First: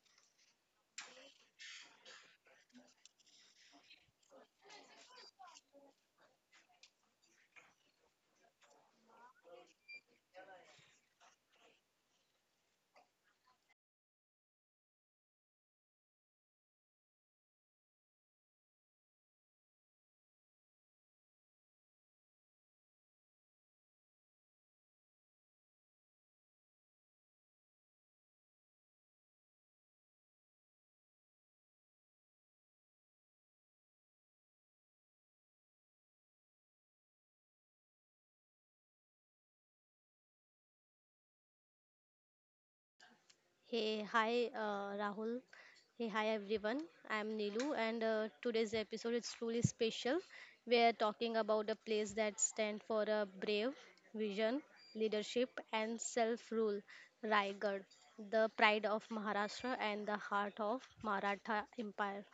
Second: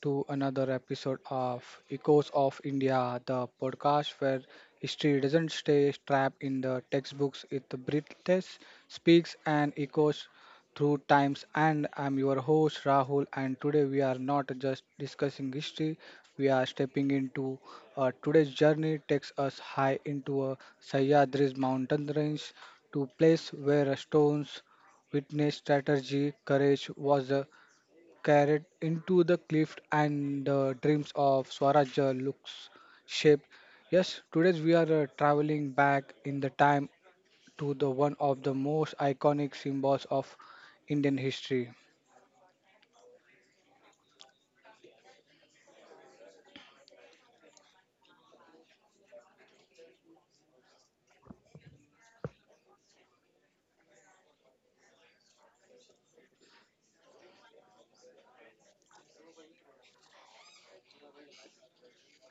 to another episode of Echoes of India, the podcast where history doesn't stay trapped in the textbooks, it breathes, speaks, and echoes through times. And I'm your host Rahul, and today we are not just discussing history, we are stepping into today's journey, takes us high into a Sahyadri's mountain range to place where stones witness strategy, courage was carried into the cliff and the dreams of Swaraj looks shaped. Yes, today we are traveling back in the time to the one of the most iconic symbols of Indian history. Hey, hi, Rahul. Hey, hi, everyone. I'm Nilu, and today's episode is truly special. We're talking about a place that stands for a brave vision, leadership, and self-rule, Raigad, the pride of Maharashtra and the heart of Maratha Empire.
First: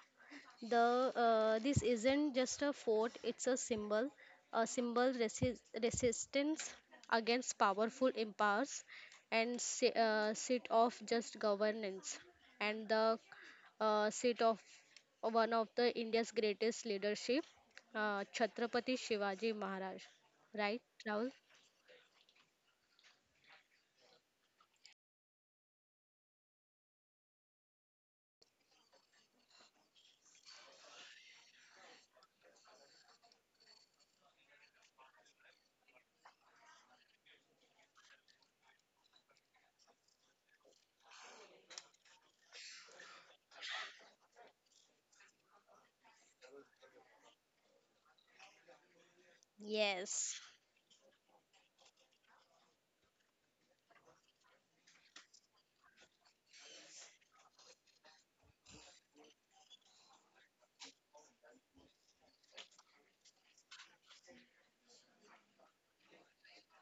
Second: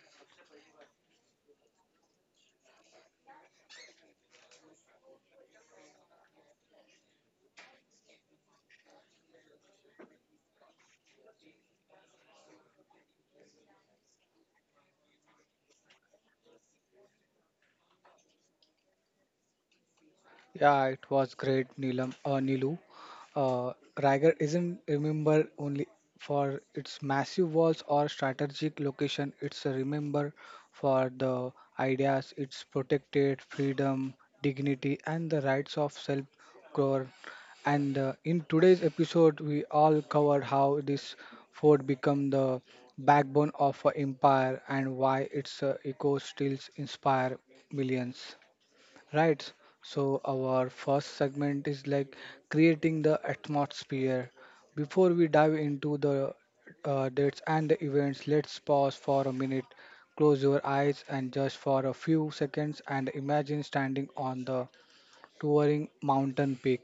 The This isn't just a fort; it's a symbol resistance against powerful empires and seat of just governance and the seat of one of the India's greatest leadership, Chhatrapati Shivaji Maharaj. Right, Yeah, it Rahul? was great, Neelam. Nilu. Riger isn't remembered only for its massive walls or strategic location. It's a remember for the ideas it's protected, freedom, dignity, and the rights of self-government. And in today's episode, we all covered how this fort became the backbone of an empire and why its echoes still inspire millions. Right. So Yes, our first segment is like creating the atmosphere. Before we dive into the dates and the events, let's pause for a minute, close your eyes, and just for a few seconds, and imagine standing on the towering mountain peak.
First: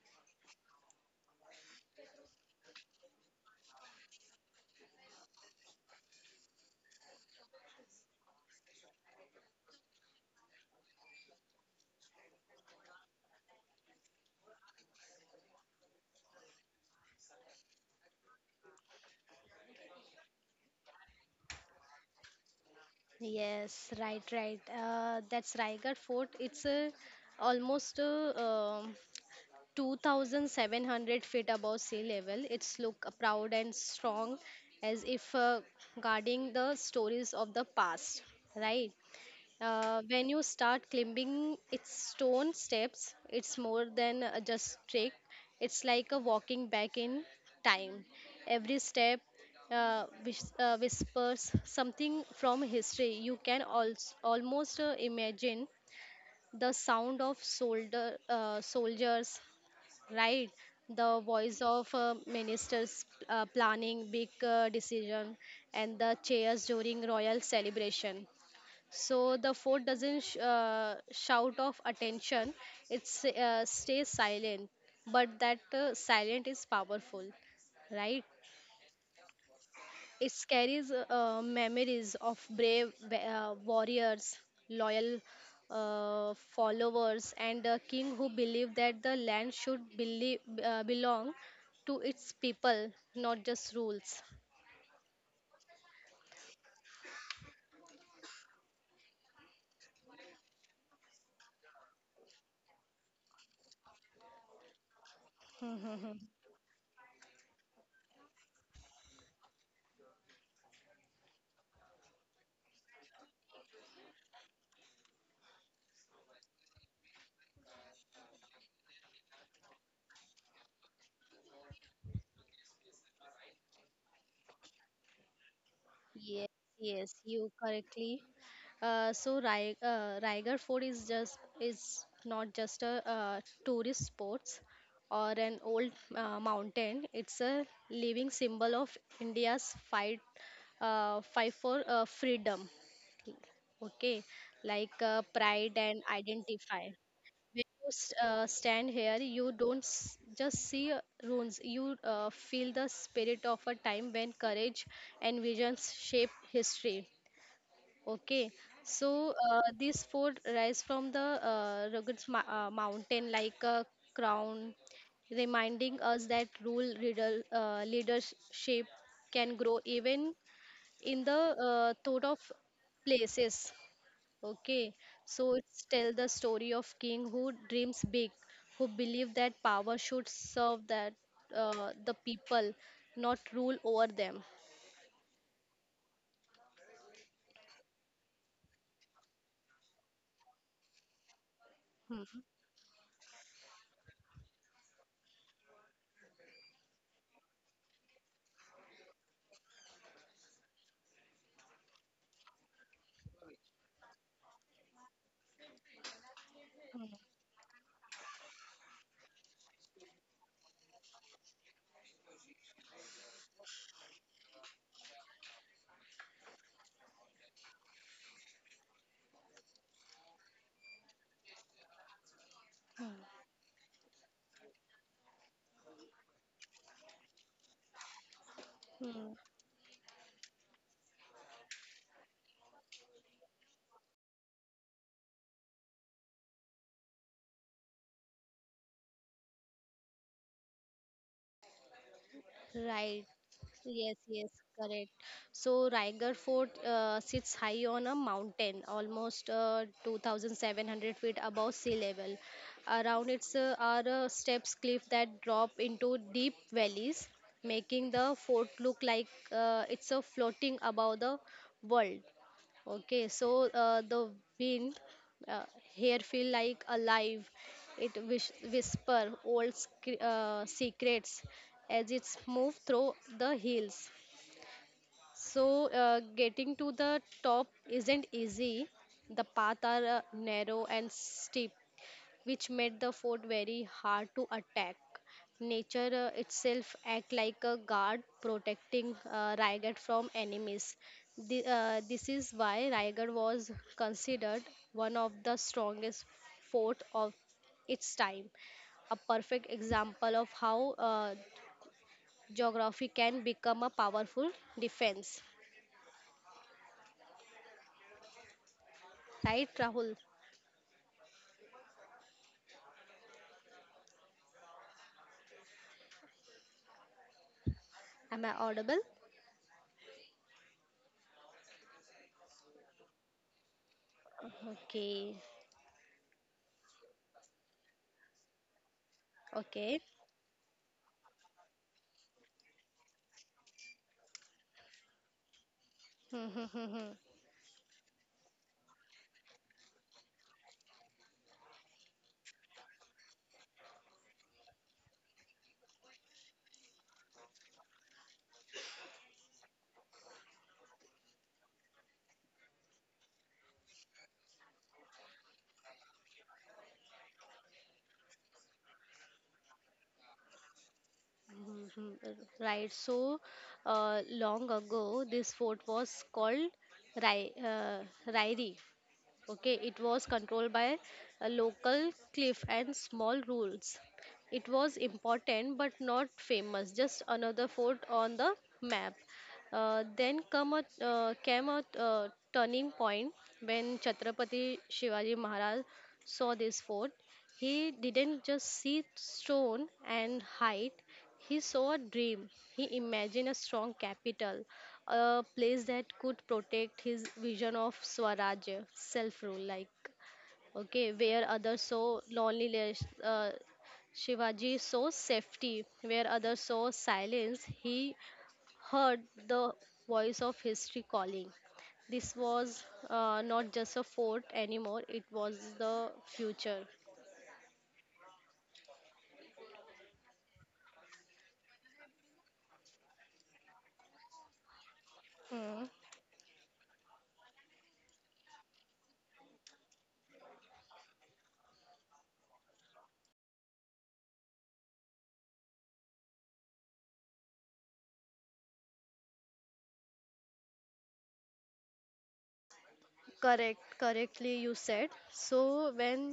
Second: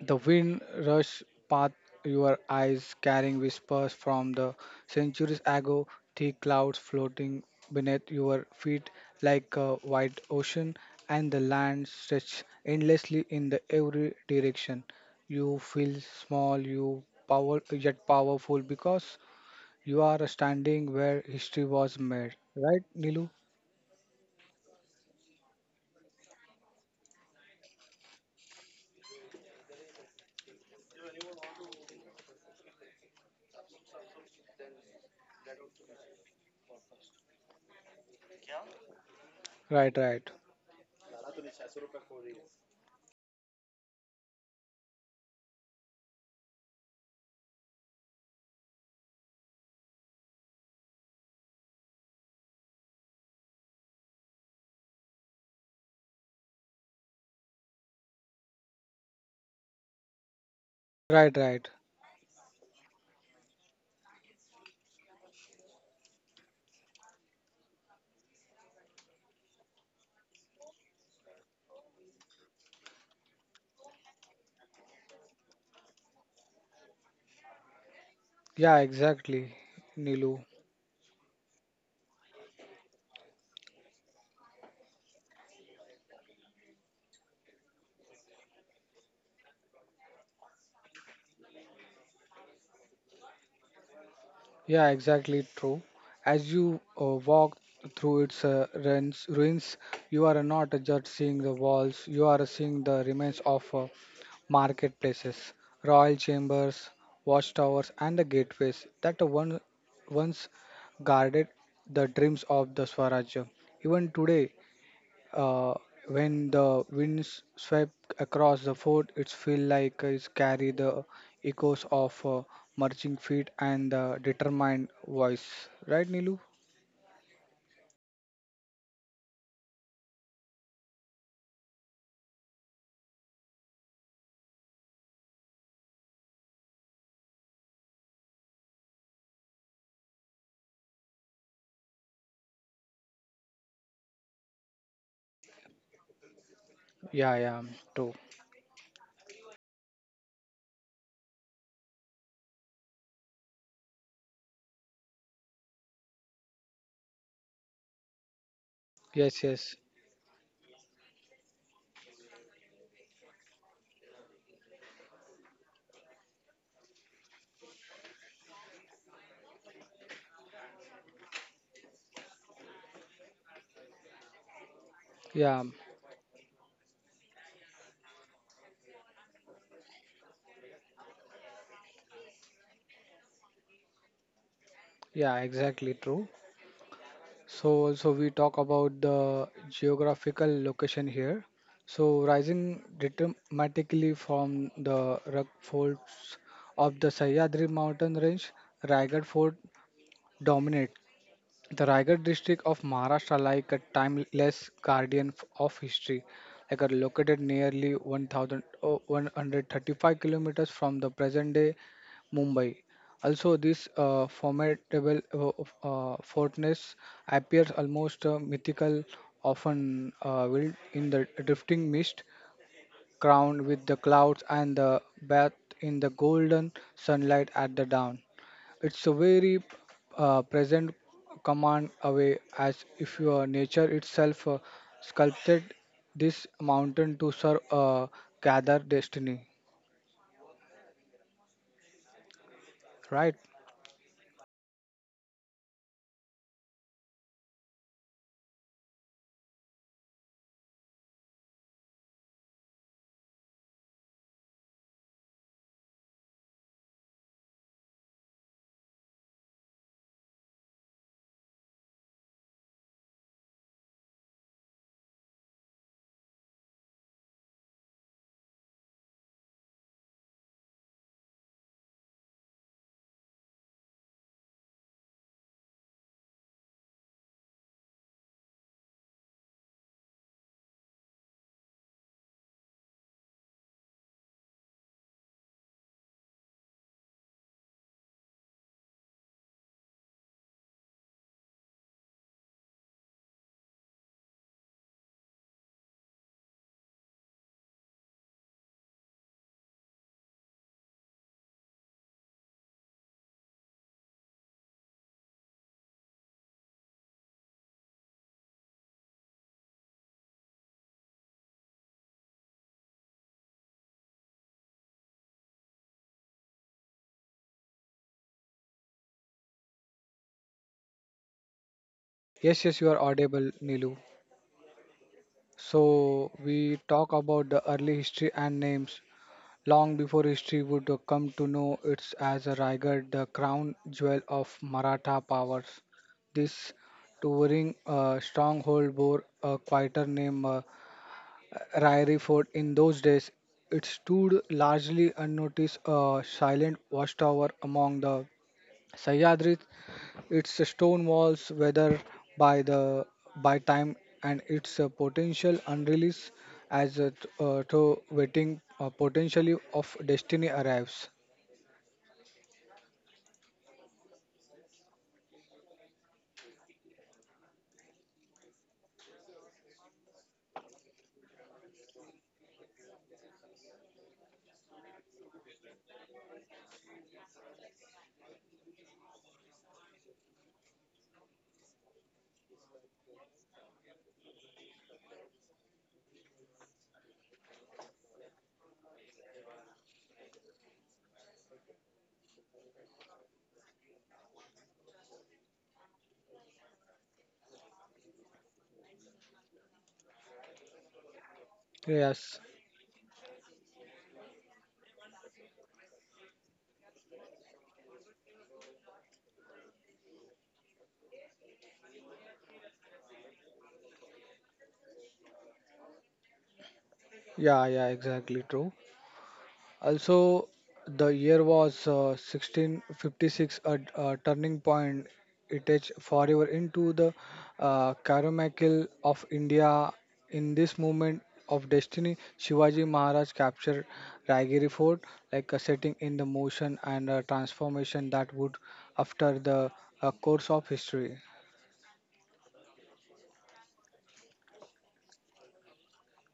The wind rushed past your eyes, carrying whispers from the centuries ago, thick clouds floating beneath your feet like a wide ocean, and the land stretched endlessly in the every direction. You feel small, you power yet powerful because you are standing where history was made. Right, Nilu? yes, right, right. That's Raigad Fort. It's a almost a, um 2,700 feet above sea level. It's look proud and strong, as if guarding the stories of the past. Right? Right, right. When you start climbing its stone steps, it's more than just trick. It's like a walking back in time. Every step whispers something from history. You can almost imagine the sound of soldiers, right? The Right, voice right. of ministers planning big decision and the chairs during royal celebration. So the fort doesn't shout of attention; it stays silent. But that silent is powerful, right? Yeah, exactly, It Nilu. carries memories of brave warriors, loyal followers, and a king who believed that the land should believe, belong to its people, not just rules. Yeah, exactly true. As you walk through its ruins, you are not just seeing the walls, you are seeing the remains of marketplaces, royal chambers, watchtowers, and the gateways that once guarded the dreams of the Swaraj. Even today, uh, when the winds swept across the fort, it felt like it carried the echoes of marching feet and the determined voice. Right, Nilu? Yes, yes, you correctly. So Raigarh Fort is just is not just a tourist sports or an old mountain. It's a living symbol of India's fight for freedom. Okay, like pride and identify. Yeah, yeah, When you true. Stand here, you don't just see ruins, you feel the spirit of a time when courage and visions shape history. Okay, so Yes, yes. these four rise from the rugged mountain like a crown, reminding us that leadership can grow even in the thought of places. Okay, so Yeah, it's tell the story of king who dreams big, who believe that power should serve that the people, not rule over them. yeah, exactly true. So also we talk about the geographical location here. So Hmm. rising dramatically from the rock folds of the Sahyadri mountain range, Raigad fort dominates the Raigad district of Maharashtra, like a timeless guardian of history, like are Hmm, located nearly 1000, oh, kilometers from the present-day Mumbai. Also, this uh, formidable fortress appears almost mythical, often veiled in the drifting mist, crowned with the clouds and the bath in the golden sunlight at the dawn. It's a hmm. very present command away, as if your nature itself sculpted this mountain to serve gather destiny. Right. Right? Yes, yes, correct. So Raigarh Fort sits high on a mountain, almost 2,700 feet above sea level. Around it are steps cliff that drop into deep valleys, making the fort look like it's floating above the world. Okay, so the wind uh, here feel like alive. It whisper old secrets as it's move through the hills. So getting to the top isn't easy. The path are narrow and steep, which made the fort very hard to attack. Nature itself act like a guard protecting Raigad from enemies. This is why Raigad was considered one of the strongest fort of its time, a perfect example of how geography can become a powerful defense. Right, Rahul? Am I audible? Yes, yes, you are audible, Nilu. Okay, So we talk about the early history and names. Long okay. before history would come to know it's as a Raigad, the crown jewel of Maratha powers. This towering stronghold bore a quieter name, Ryrie Fort in those days, it stood largely unnoticed, a silent watchtower among the Sahyadris. Its stone walls weathered by the by time and its potential unreleased as a though waiting potentially of destiny arrives. Mhm. Right, so long ago, this fort was called Rai, uh, Rairi. Okay, it was controlled by a local cliff and small rules. It was important but not famous, just another fort on the map. Then came a turning point when Chhatrapati Shivaji Maharaj saw this fort. He didn't just see stone and height, he saw a dream. He imagined a strong capital, a place that could protect his vision of Swaraj, self rule, like, okay, where others saw Yes, loneliness. Shivaji saw safety, where others saw silence. He heard the voice of history calling. This was not just a fort anymore, it was the future. yeah, yeah, exactly true. Also, the year was 1656, a turning point. It Mm, is forever into the Carmichael of India. In this moment of destiny, Shivaji Maharaj captured Raigiri Fort, like a setting in the motion and a transformation that would after the course of history. correct, correctly you said. So when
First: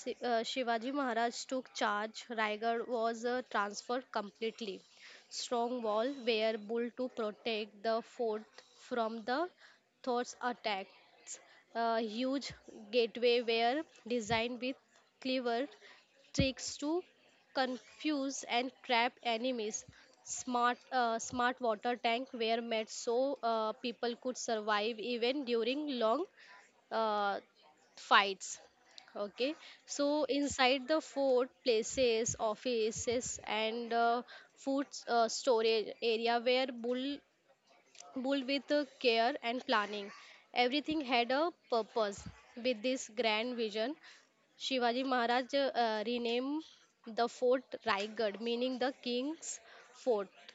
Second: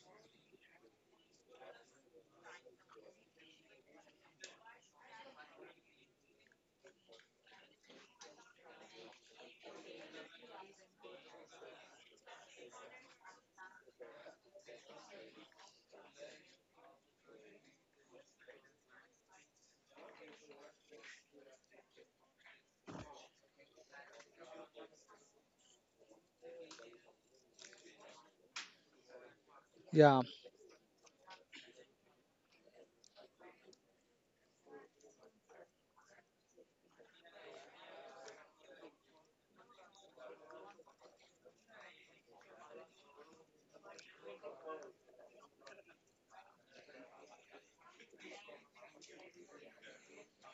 Shivaji Maharaj took charge. Raigad was transferred completely. Strong wall were built to protect the fort from the Thor's attacks. A huge gateway were designed with clever tricks to confuse and trap enemies. Smart, smart water tank were made so people could survive even during long uh, fights. Okay, so Yeah, inside the fort places offices and food storage area were bull with care and planning. Everything had a purpose. With this grand vision, shivaji maharaj renamed the fort raigad, meaning the king's fort.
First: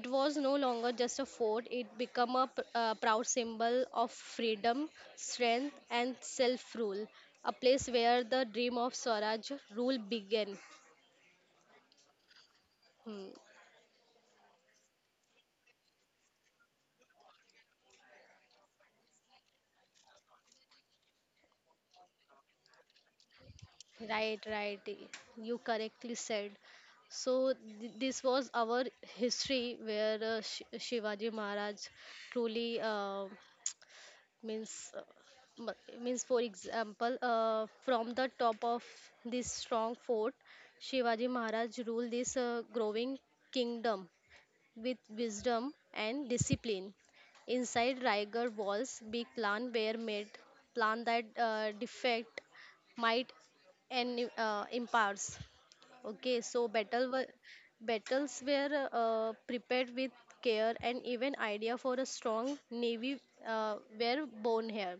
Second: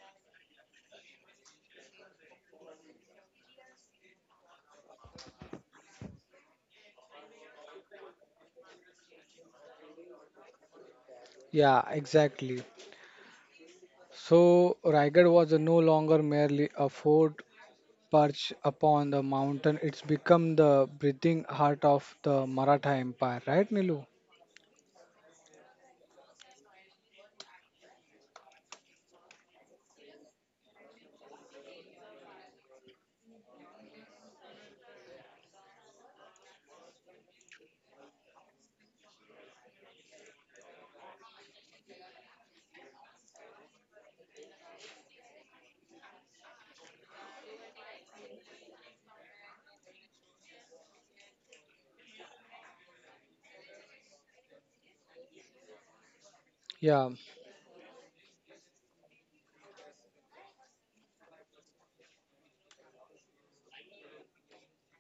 It was no longer just a fort, it became a proud symbol of freedom, strength, and self rule, a place where the dream of Swaraj rule began. yeah, exactly. Hmm. So Raigad was no longer merely a fort, perched upon the mountain, it's become the breathing heart of the Maratha Empire, right, Nilu? Right, right. You correctly said. So, this was our history where Shivaji Maharaj truly. Means uh, means for example from the top of this strong fort shivaji maharaj ruled this growing kingdom with wisdom and discipline. Inside Raigarh walls big plan were made, plan that defect might and empires. Okay, so Yeah, battles were prepared with care, and even idea for a strong navy were born here.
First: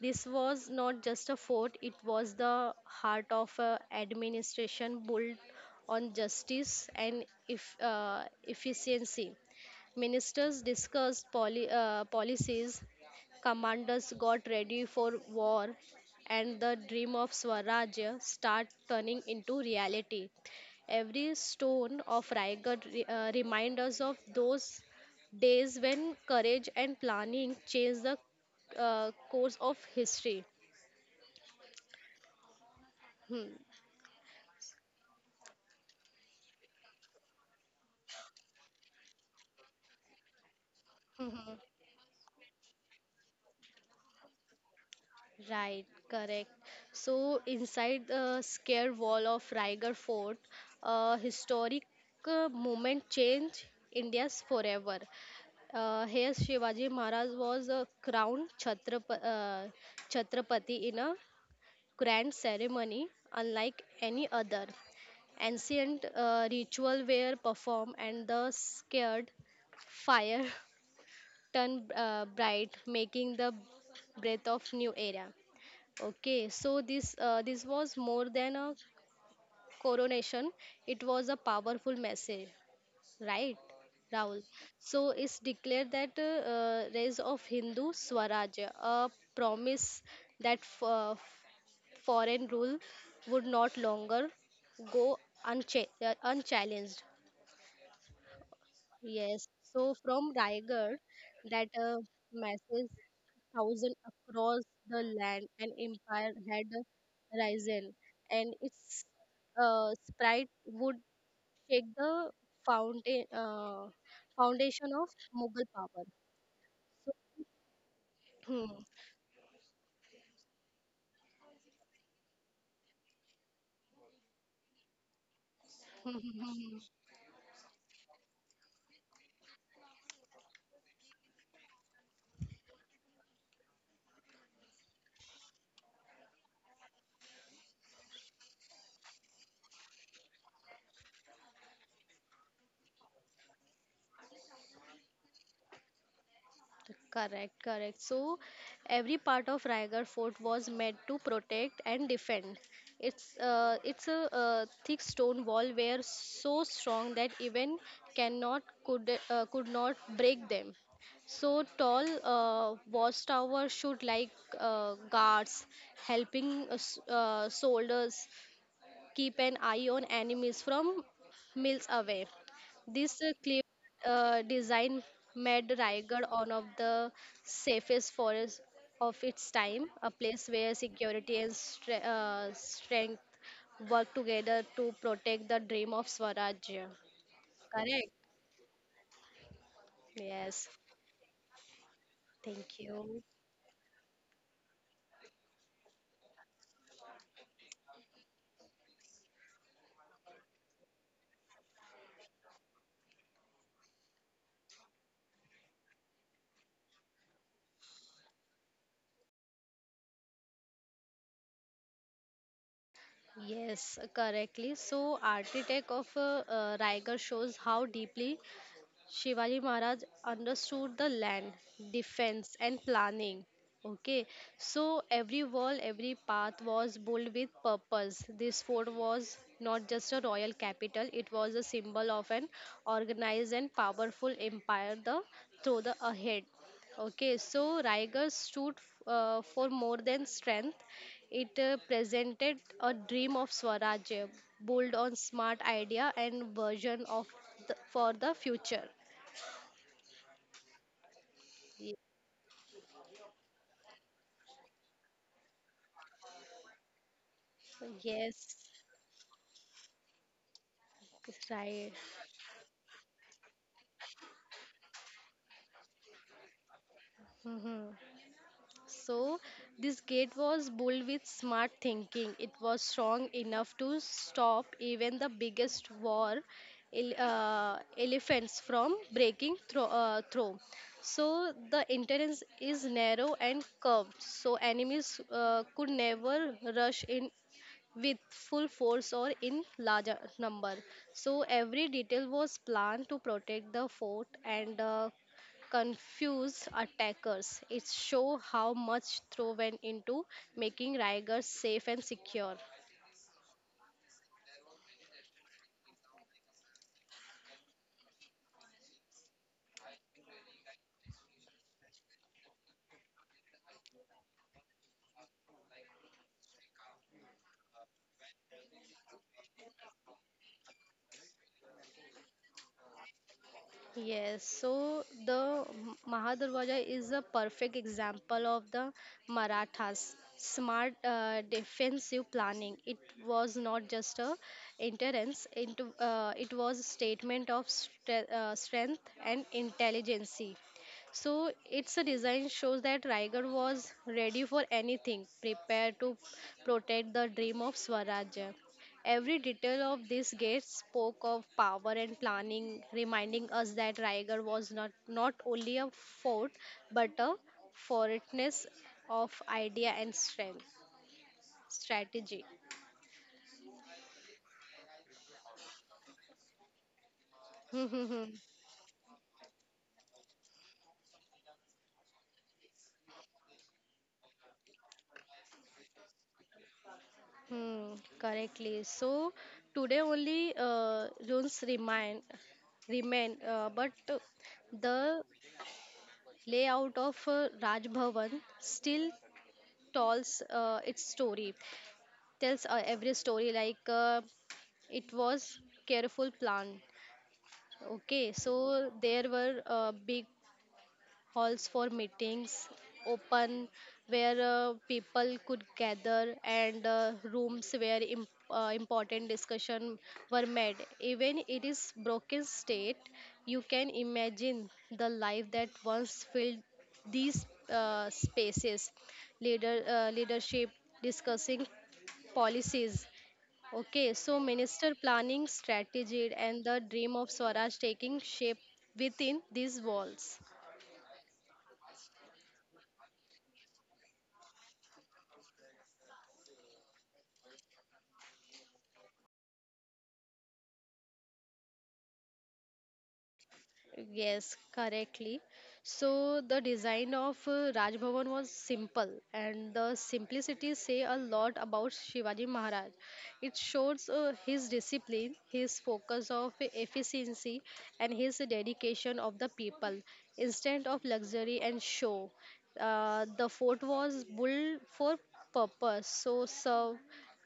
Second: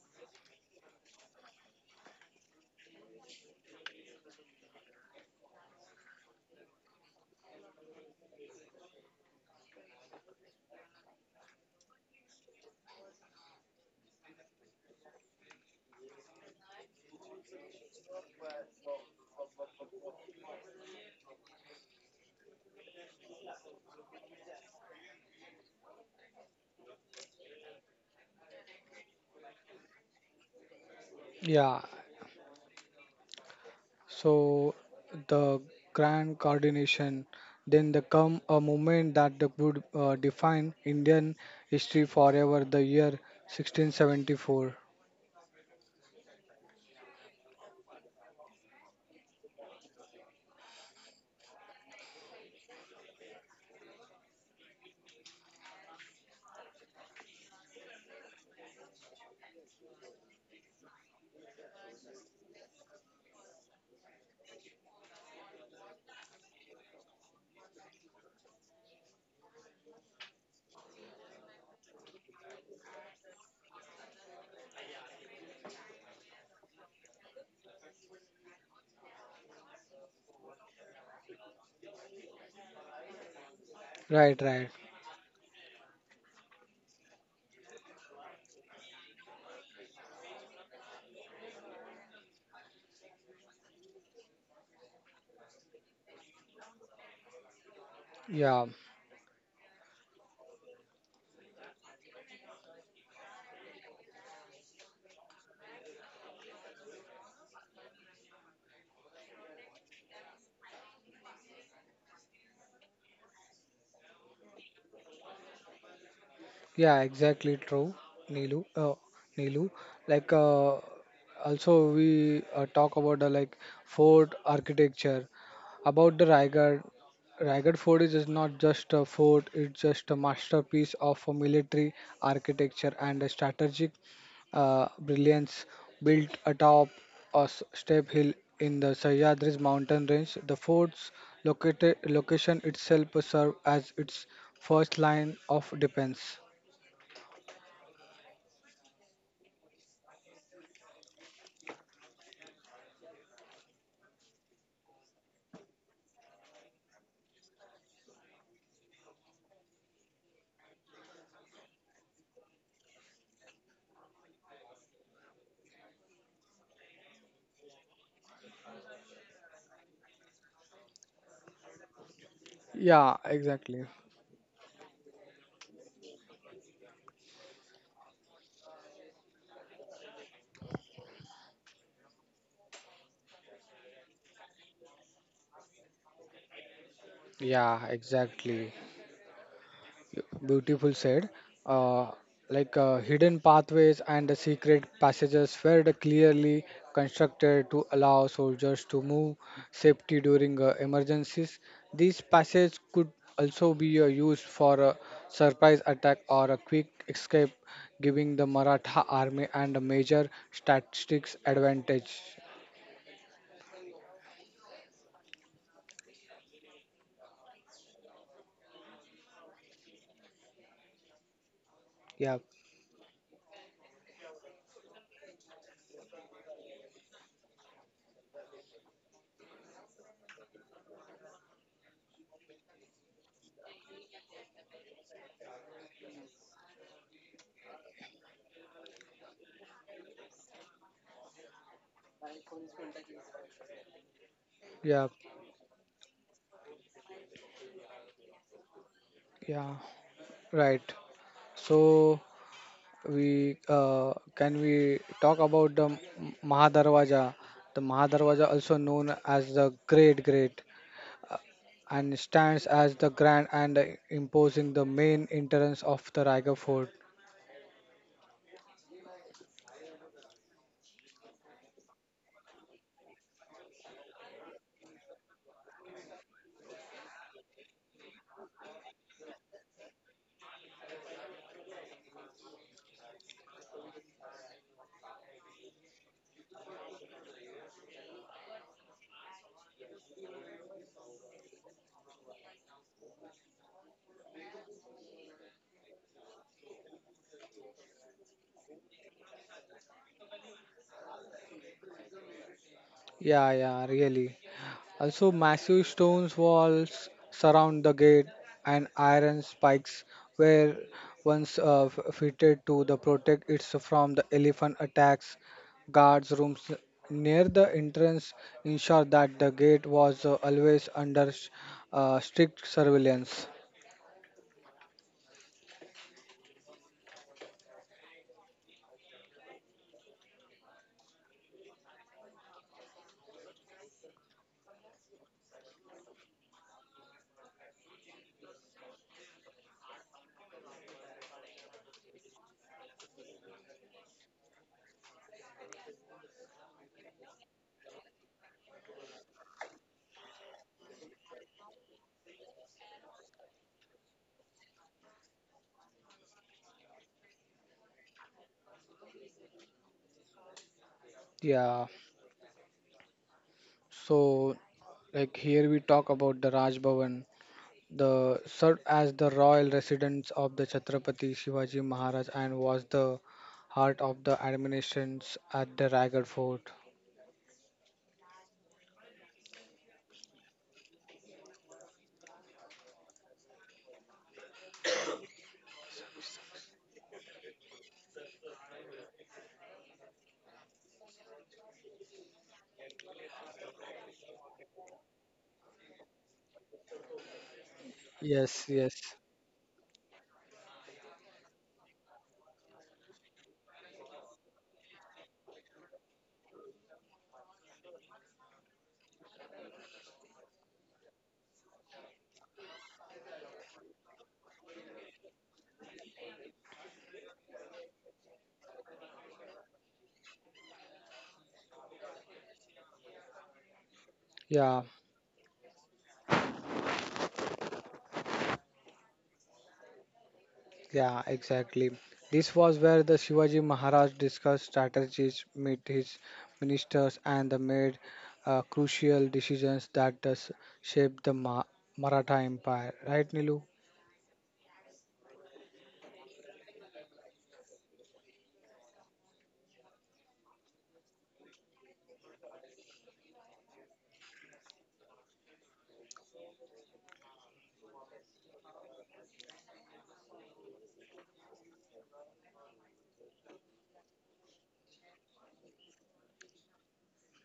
This was not just a fort, it was the heart of a administration built on justice and if efficiency. Ministers discussed policies, commanders got ready for war, and the dream of swarajya start turning into reality. Every stone of Raigad reminds us of those days when courage and planning changed the course of history. yeah. Hmm. So the grand coordination, then the come a moment that the would define Indian Mhm. history forever. The year 1674. Right, correct. So, inside the scare wall of Raigarh Fort, a historic moment changed India's forever. Here, Shivaji Maharaj was crowned Chhatrapati in a grand ceremony unlike any other. Ancient ritual were performed and the scared fire turn bright, making the breath of new era. Okay, so this was more than a coronation; it was a powerful message, right, Right, Rahul? right. So it's declared that rise of Hindu Swaraj, a promise that foreign rule would not longer go unchallenged. Yeah. Yes, so from Raigad, that masses thousand across the land, an empire had risen, and its sprite would shake the fountain, uh, foundation of Mughal power. Yeah, exactly true, Nilu. Hmm. Nilu, like also we talk about the like fort architecture. About the Raigad Fort is just not just a fort; it's just a masterpiece of a military architecture and a strategic brilliance built atop a steep hill in the Sahyadris mountain range. The fort's located location itself served as its first line of defense. Correct, correct. So every part of Raigad Fort was meant to protect and defend. It's a thick stone wall were so strong that even cannot could could not break them. So tall watchtower should like guards helping soldiers keep an eye on enemies from miles away. This Yeah, clear exactly. Design made Raigad one of the safest forests of its time, a place where security and strength work together to protect the dream of Swarajya. Yeah, Correct? exactly. You- Yes. Beautiful said. Uh, Thank you. hidden pathways and the secret passages were the clearly constructed to allow soldiers to move safety during emergencies. These passages could also be used for a surprise attack or a quick escape, giving the Maratha army and a major statistics advantage. Yes, correctly. So, architect of Raigad shows how deeply Shivaji Maharaj understood the land, Yeah, defense, and planning. Okay, so every wall, every path was built with purpose. This fort was not just a royal capital, it was a symbol of an organized and powerful empire through the ahead. Okay, so Raigarh stood for more than strength. It presented a dream of Swaraj, built yeah, on smart idea and version of for the future. yeah. Right. So, Ye- we can we talk about the Mahadarwaja? The Mahadarwaja, Yes, also known as the Great, uh, right. and stands as the grand and imposing the main entrance of the Raigad Fort. Mhm. So, this gate was built with smart thinking. It was strong enough to stop even the biggest war ele- uh, elephants from breaking through. So, the entrance is narrow and curved, so enemies could never rush in with full force or in larger number. So every detail was planned to protect the fort and confuse attackers. It show how much throw went into making Raigad safe and secure. Yeah, yeah, really. Also, massive stone walls surround the gate, and iron spikes were once fitted to the protect it from the elephant attacks. Guards' rooms near the entrance ensure that the gate was always under strict surveillance. Yes, so the Mahadurvaja is a perfect example of the Marathas smart defensive planning. It was not just a interference; it was a statement of strength and intelligence. So its design shows that Riger was ready for anything, prepared to protect the dream of Swaraj. Every detail of this gate spoke of power and planning, reminding us that Raigad was not, not only a fort but a fortress of idea and strength, Yeah. strategy. So, like here we talk about the Raj Bhavan. Hmm, hmm, hmm. The served as the royal residence of the Chhatrapati Shivaji Maharaj and was the heart of the administrations at the Raigad Fort. Hmm, correctly. So today only runes remain, but the layout of Raj Bhavan still tells its story. Tells every story, like it was careful planned. Okay, so Yes, yes. there were big halls for meetings open where people could gather and rooms where important discussion were made. Even it is broken state, you can imagine the life that once filled these spaces, leadership discussing policies. Okay, so Yeah, minister planning strategy and the dream of Swaraj taking shape within these walls. yeah, exactly. This was where the Shivaji Maharaj discussed strategies, met his ministers, and they made crucial decisions that does shape the Maratha Empire. Right, Nilu? Yes, correctly. So the design of Raj Bhavan was simple, and the simplicity say a lot about Shivaji Maharaj. It shows his discipline, his focus of efficiency, and his dedication of the people instead of luxury and show. The fort was built for purpose, so serve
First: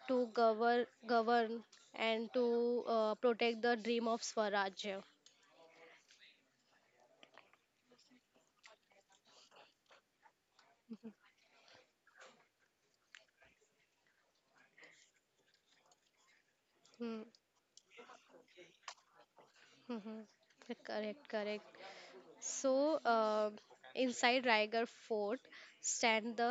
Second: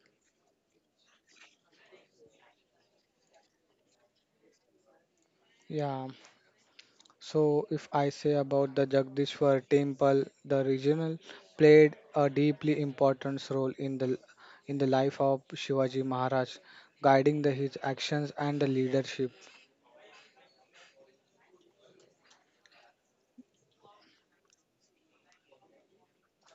to govern, and to protect the dream of Swaraj. Yeah. So, if I say about the Jagdishwar temple, the regional played a deeply important role in the life of Shivaji Maharaj, Hmm. guiding the, his actions and the leadership. Mhm. Correct, correct. So, inside Raigarh Fort stand the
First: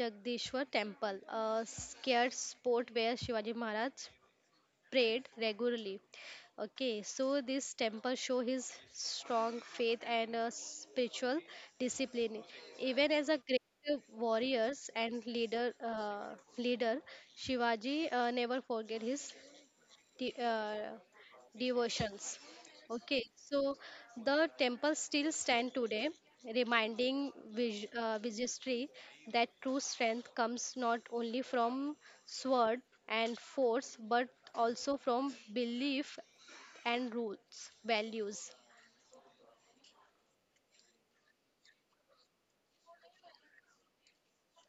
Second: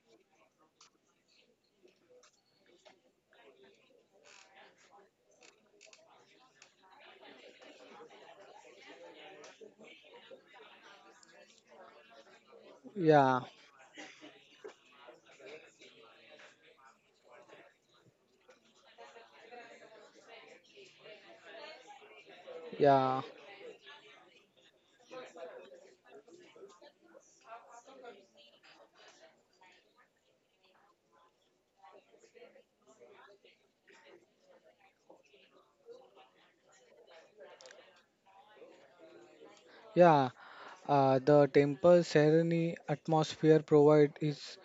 Jagdishwar Temple, a scared spot where Shivaji Maharaj prayed regularly. Okay, so this temple show his strong faith and spiritual discipline. Even as a Yeah, great warriors and leader Shivaji never forget his de- uh, devotions. Okay, yeah, so the temples still stand today, reminding Vijayashree that true strength comes not only from sword and force but also from belief and rules, values. yeah. The temple serene atmosphere provide his,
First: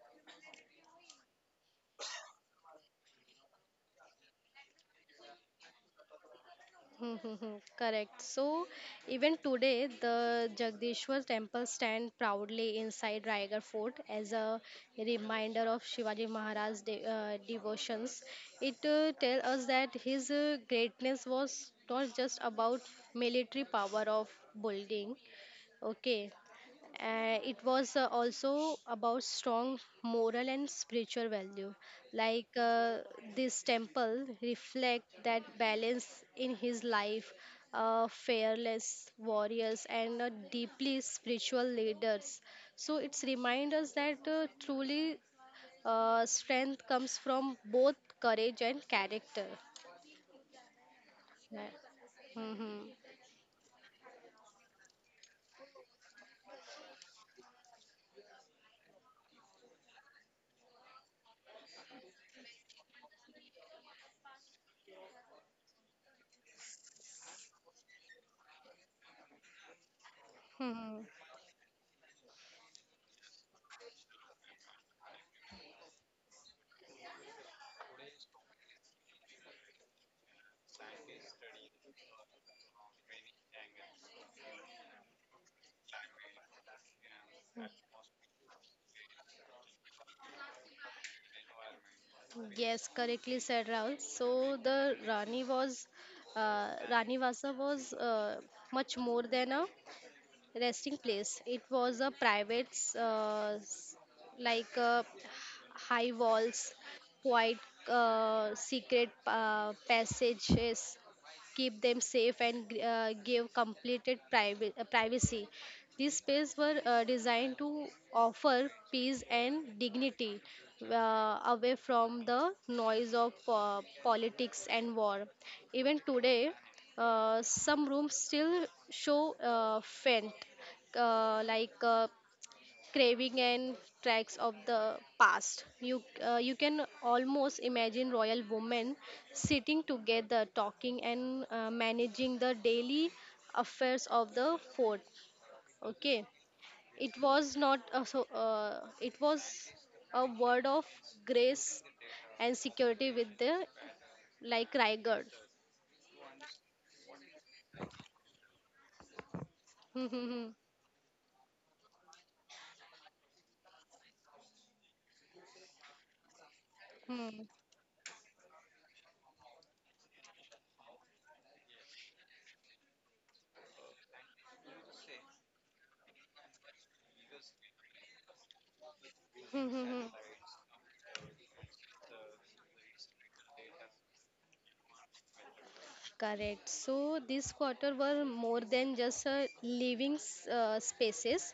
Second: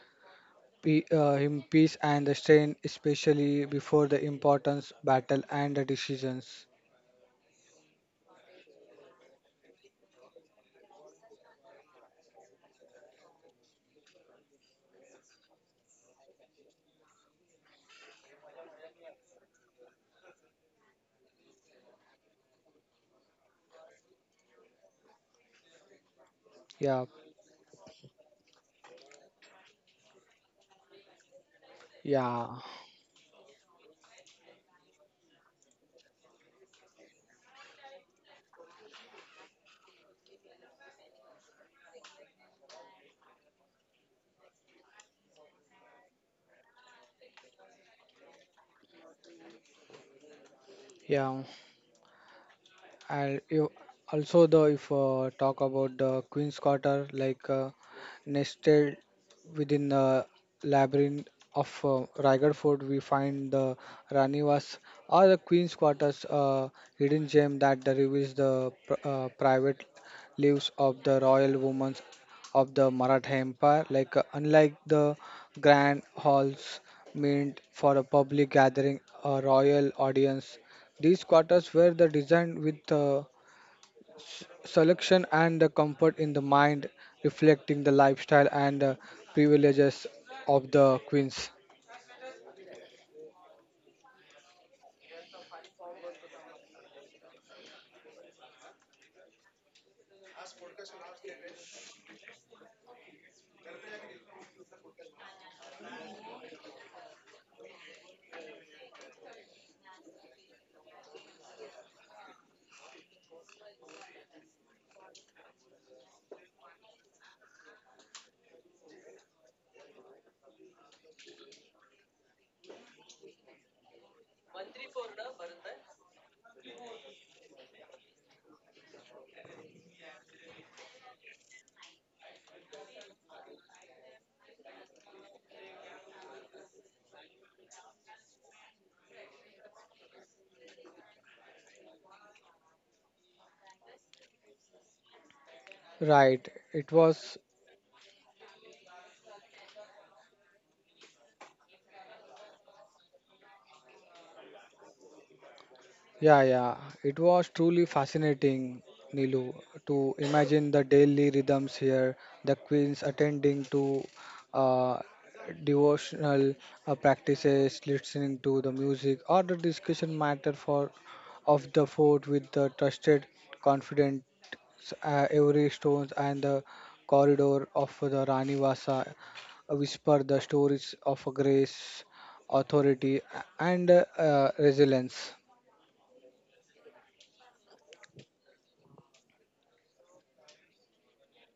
him peace and the strength, especially before the importance battle and the decisions. Correct. So even today, the Jagdishwar temple stand proudly inside Raigarh Fort as a reminder of Shivaji Maharaj's devotions. It tells us that his greatness was not just about military power of building, okay. Yeah, It was also about strong moral and spiritual value. yeah, Like this temple reflect that balance in his life, fearless warriors and deeply spiritual leaders. So it's remind us that truly strength comes from both courage and character. yeah. Yeah. Mhm. And you also the if talk about the queen's quarter like nested within the labyrinth of Raigad Fort we find the Ranivas or the queen's quarters hidden gem that the reveals the private lives of Mhm. the royal women of the Maratha Empire like unlike the grand halls meant for a public gathering a royal audience these quarters were the designed with selection and the comfort in the mind, reflecting the lifestyle and the privileges of the queens. Yes, correctly said, Rahul. So the Rani was, Rani Vasa was much more than a resting place. It was a private, uh, s- like high walls, quiet, secret passages keep them safe and give completed privacy. These spaces were designed to offer peace and dignity away from the noise of politics and war. Even today, some rooms still show faint, like craving and tracks of the past. You can almost imagine royal women sitting together, talking and managing the daily affairs of the fort. Okay, Right. It it was, was not a, it was a word of grace and security with the like Raigad. yeah, yeah. It was truly fascinating, Nilu, Hmm, to hmm, imagine the daily rhythms here, the queens attending to uh, devotional hmm. practices, listening to the music, or the discussion matter for of the fort with the trusted, confident every stones and the corridor of the Rani Vasa Hmm, hmm, hmm. whisper the stories of grace, authority, and resilience. Correct. So these quarter were more than just uh, living spaces.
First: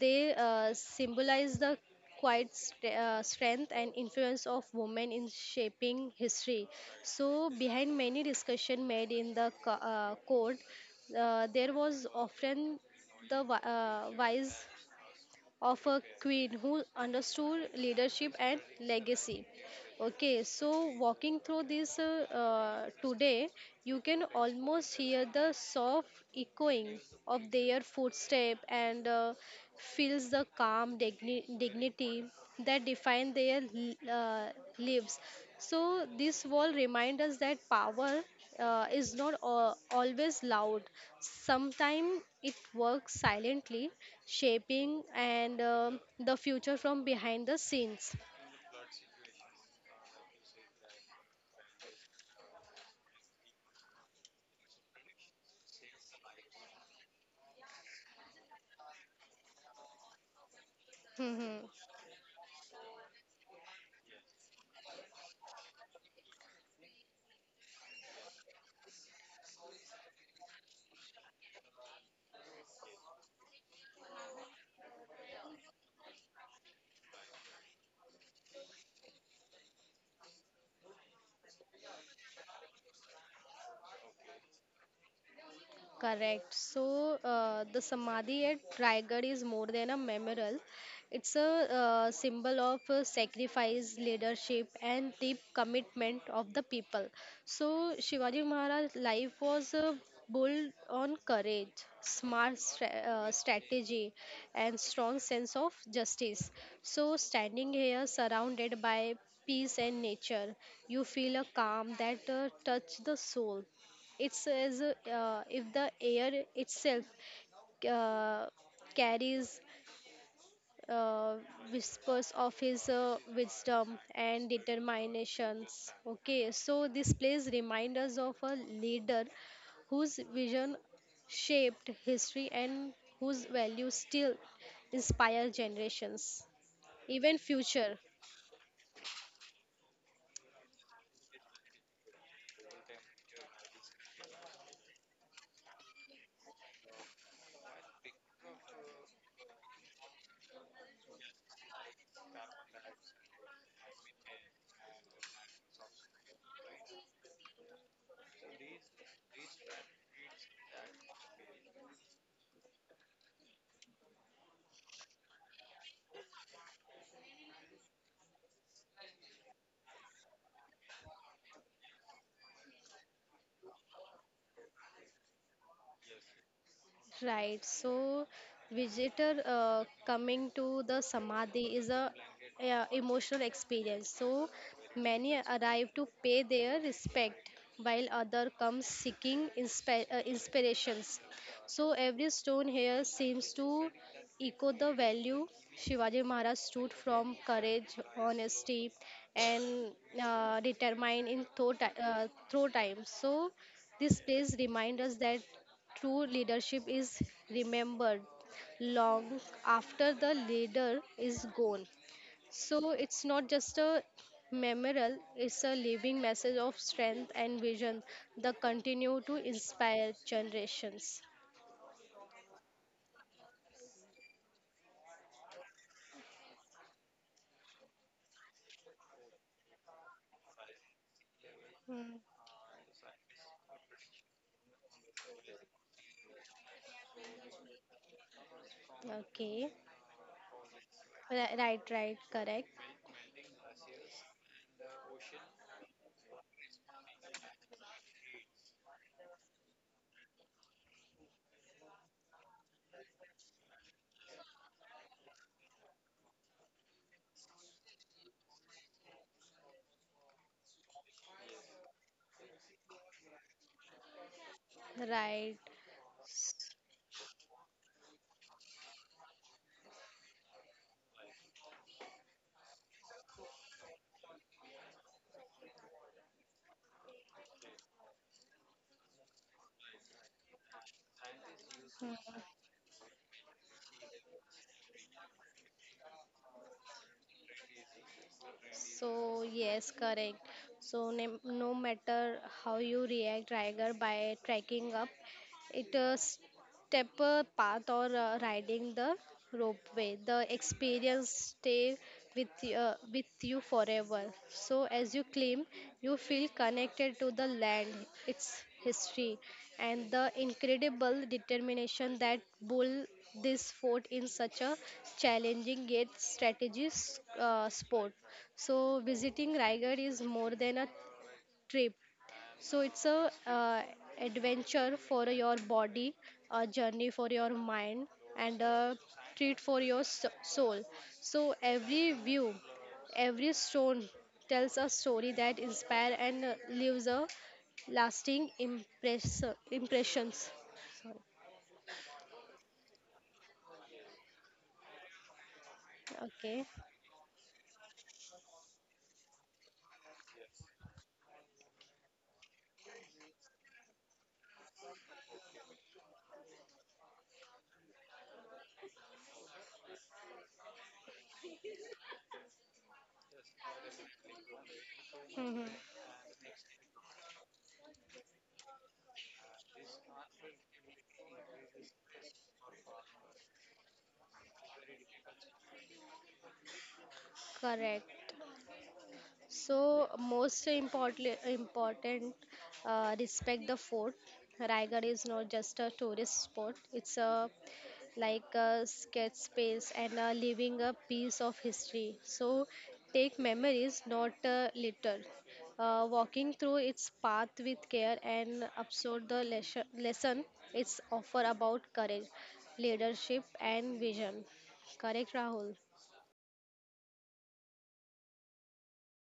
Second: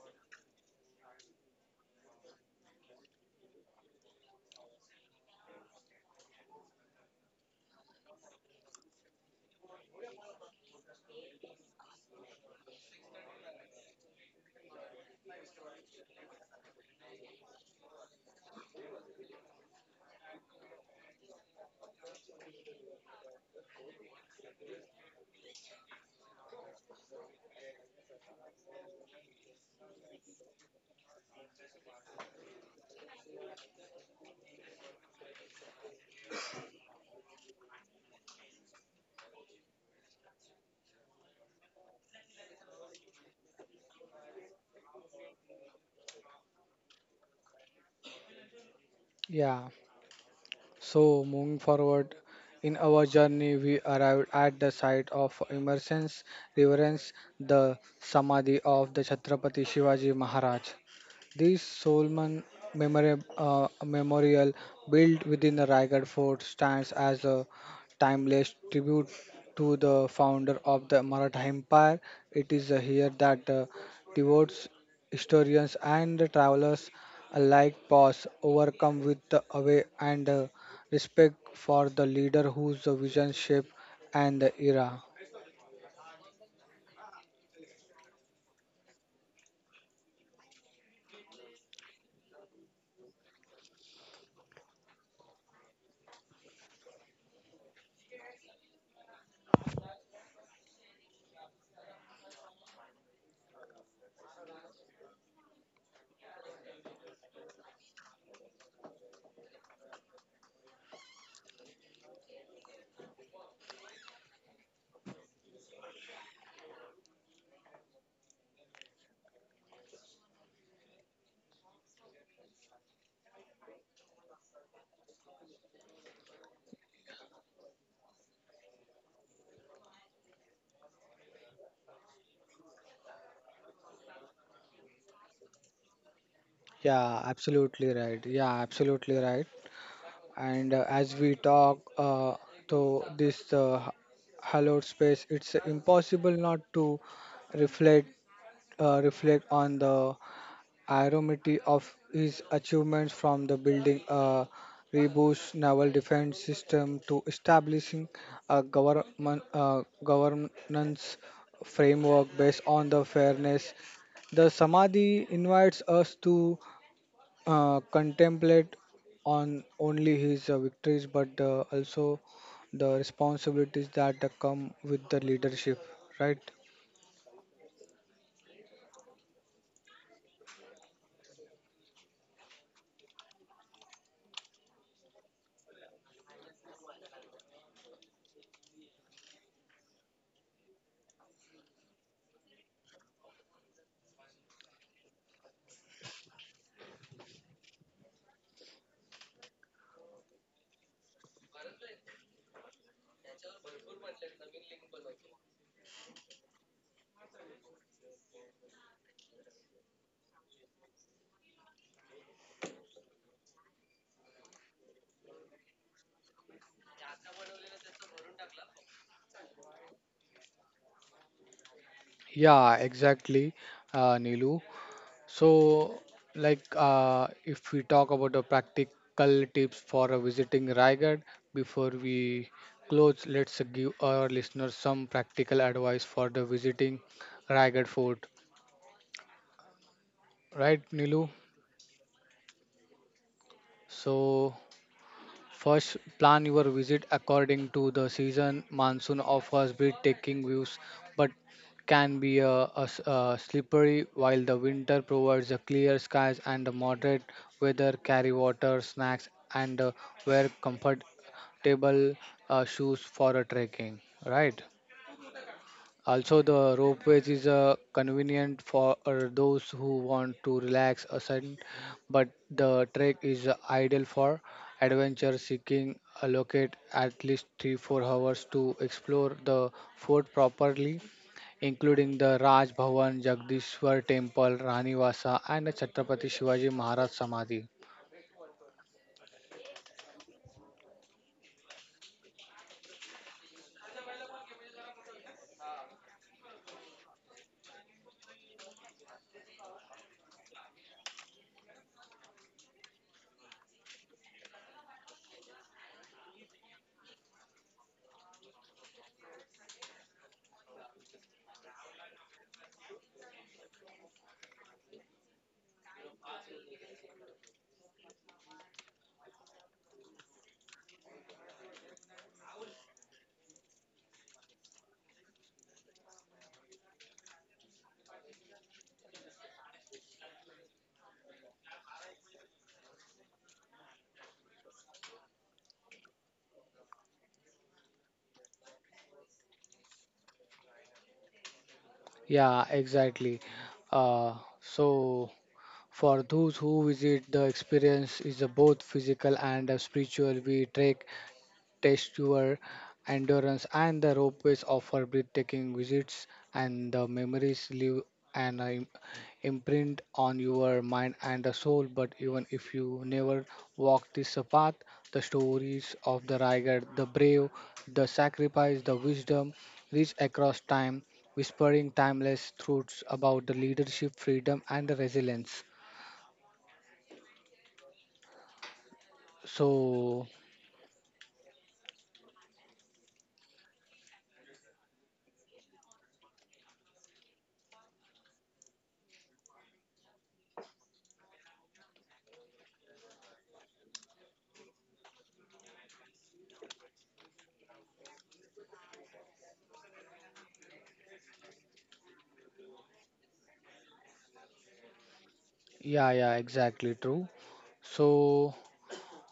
They symbolize the quiet strength and influence of women in shaping history. So behind many discussion made in the court, there was often the wise of a queen who understood leadership and legacy. Okay, so walking through this today, you can almost hear the soft echoing of their footstep and feels the calm dignity that define their lives. So this wall reminds us that power is not always loud. Sometimes it works silently, shaping and the future from behind the scenes. Yeah. So moving forward in our journey, we arrived at the site of immersion reverence, the samadhi of the Chhatrapati Shivaji Maharaj. This Solman memorial built within the Raigad fort stands as a timeless tribute to the founder of the Maratha Empire. It is here that devotes, historians, and the travelers alike pause, overcome with the awe and respect for the leader whose vision shaped and the era. Correct. So the samadhi at Raigad is more than a memorial. It's a symbol of sacrifice, leadership, and deep commitment of the people. So Shivaji Maharaj's life was built on courage, smart strategy, and strong sense of justice. So standing here, surrounded by peace and nature, you feel a calm that touch the soul. It says if the air itself uh, carries uh, whispers of his wisdom and determinations. Okay, so this place reminds us of a leader whose vision shaped history and whose values still inspire generations, Yeah, even absolutely future. right. Yeah, absolutely right. And as we talk to this hallowed space, it's impossible not to reflect reflect on the irony of his achievements from the building a robust naval defense system to establishing a government governance framework based on the fairness, the samadhi invites us to contemplate on only his victories but also the responsibilities that come with the leadership, right? Right. So, visitor coming to the samadhi is a, emotional experience. So, many arrive to pay their respect, while other come seeking inspirations. So, every stone here seems to echo the value Shivaji Maharaj stood from courage, honesty, and determined in through, through time. So, this place reminds us that true leadership is remembered long after the leader is gone. So it's not just a memorial, it's a living message of strength and vision that continue to inspire generations. Yeah, exactly, Nilu. So, like, if we talk about the practical tips for visiting Raigad before Hmm, we close, let's give our listeners some practical advice for the visiting Raigad Fort, okay. right, Nilu? Right, right, correct. So, first, plan your visit according to the season. Monsoon offers breathtaking views but can be a slippery, while the winter provides the clear skies and the moderate weather. Carry water, snacks, and wear comfortable shoes for a trekking. Right? Right. Also, the ropeways is convenient for those who want to relax a sudden, but the trek is ideal for adventure seeking. Allocate at least 3 4 hours to explore the fort properly, including the Hmm. Raj Bhavan, Jagdishwar Temple, Rani Vasa, and the Chhatrapati Shivaji Maharaj Samadhi. So yes, correct. So no matter how you react, Tiger, by tracking up, it stepper path or riding the ropeway. The experience stay with with you forever. So as you climb, you feel connected to the land, its history, and the incredible determination that bull this fort in such a challenging yet strategies sport. So visiting Raigad is more than a trip so it's a adventure for your body a journey for your mind and a treat for your soul so every view every stone tells a story that inspire and leaves a lasting impressions. Yeah, exactly. Uh, so. For those Okay. who visit, the experience is a both physical and a spiritual. We trek, test your endurance, and the ropeways offer breathtaking visits, and the memories leave an im- imprint on your mind and the soul. But even if you never walk this path, the Hmm. stories of the Raigar, the brave, the sacrifice, the wisdom reach across time, whispering timeless truths about the leadership, freedom, and the resilience. Correct. So So, most importantly, important, respect the fort. Raigad is not just a tourist spot; it's a like a sketch space and leaving a piece of history. So take memories, not litter. Walking through its path with care and absorb the lesson it's offer about courage, leadership, and vision. Correct, Rahul? yeah, yeah, exactly true. So,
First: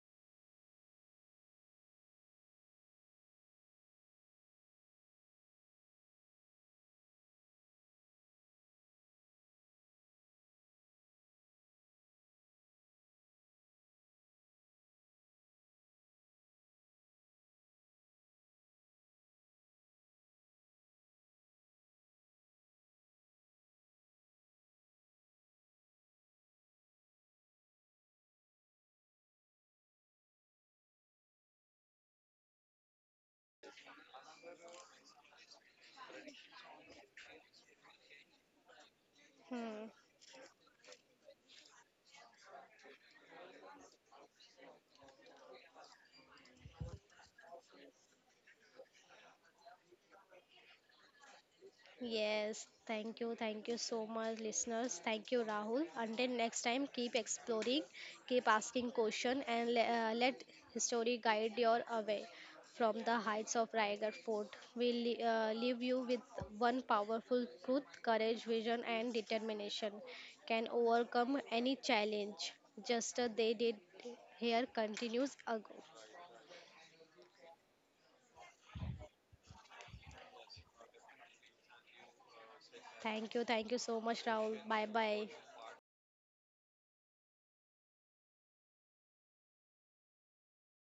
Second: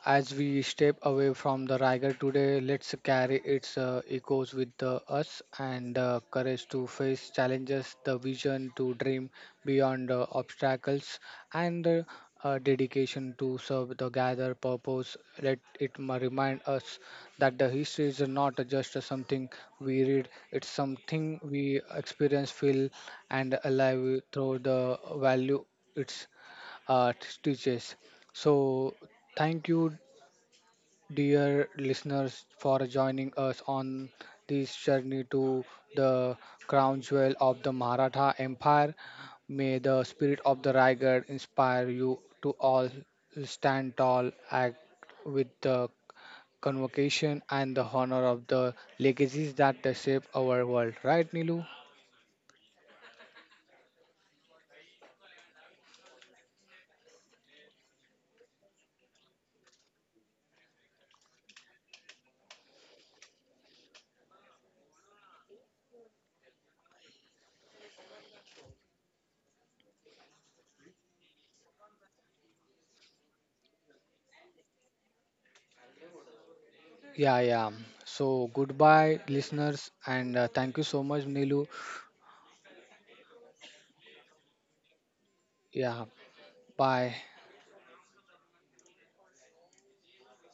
as we step away from the Riger today, let's carry its echoes with us and the courage to face challenges, the vision to dream beyond obstacles, and the dedication to serve the gather purpose. Let it remind us that the history is not just something we read, it's something we experience, feel, and alive through the value it uh, teaches. So, thank you dear listeners, for joining us on this journey to the crown jewel of the Maratha Empire. May Hmm. the spirit of the Raigad inspire you to all stand tall, act with the convocation and the honor of the legacies that they shape our world. Right, Nilu? Yes, thank you. Thank you so much, listeners. Thank you, Rahul. Until next time, keep exploring, keep asking questions, and let history guide your away from the heights of Raigarh Fort. We leave you with one powerful truth courage, vision, and determination can overcome any challenge. Just as they did here continues ago. Yeah, yeah. So goodbye, listeners, and thank you so much, Nilu. Thank you. Thank you so much, Rahul. Bye bye. Yeah, bye.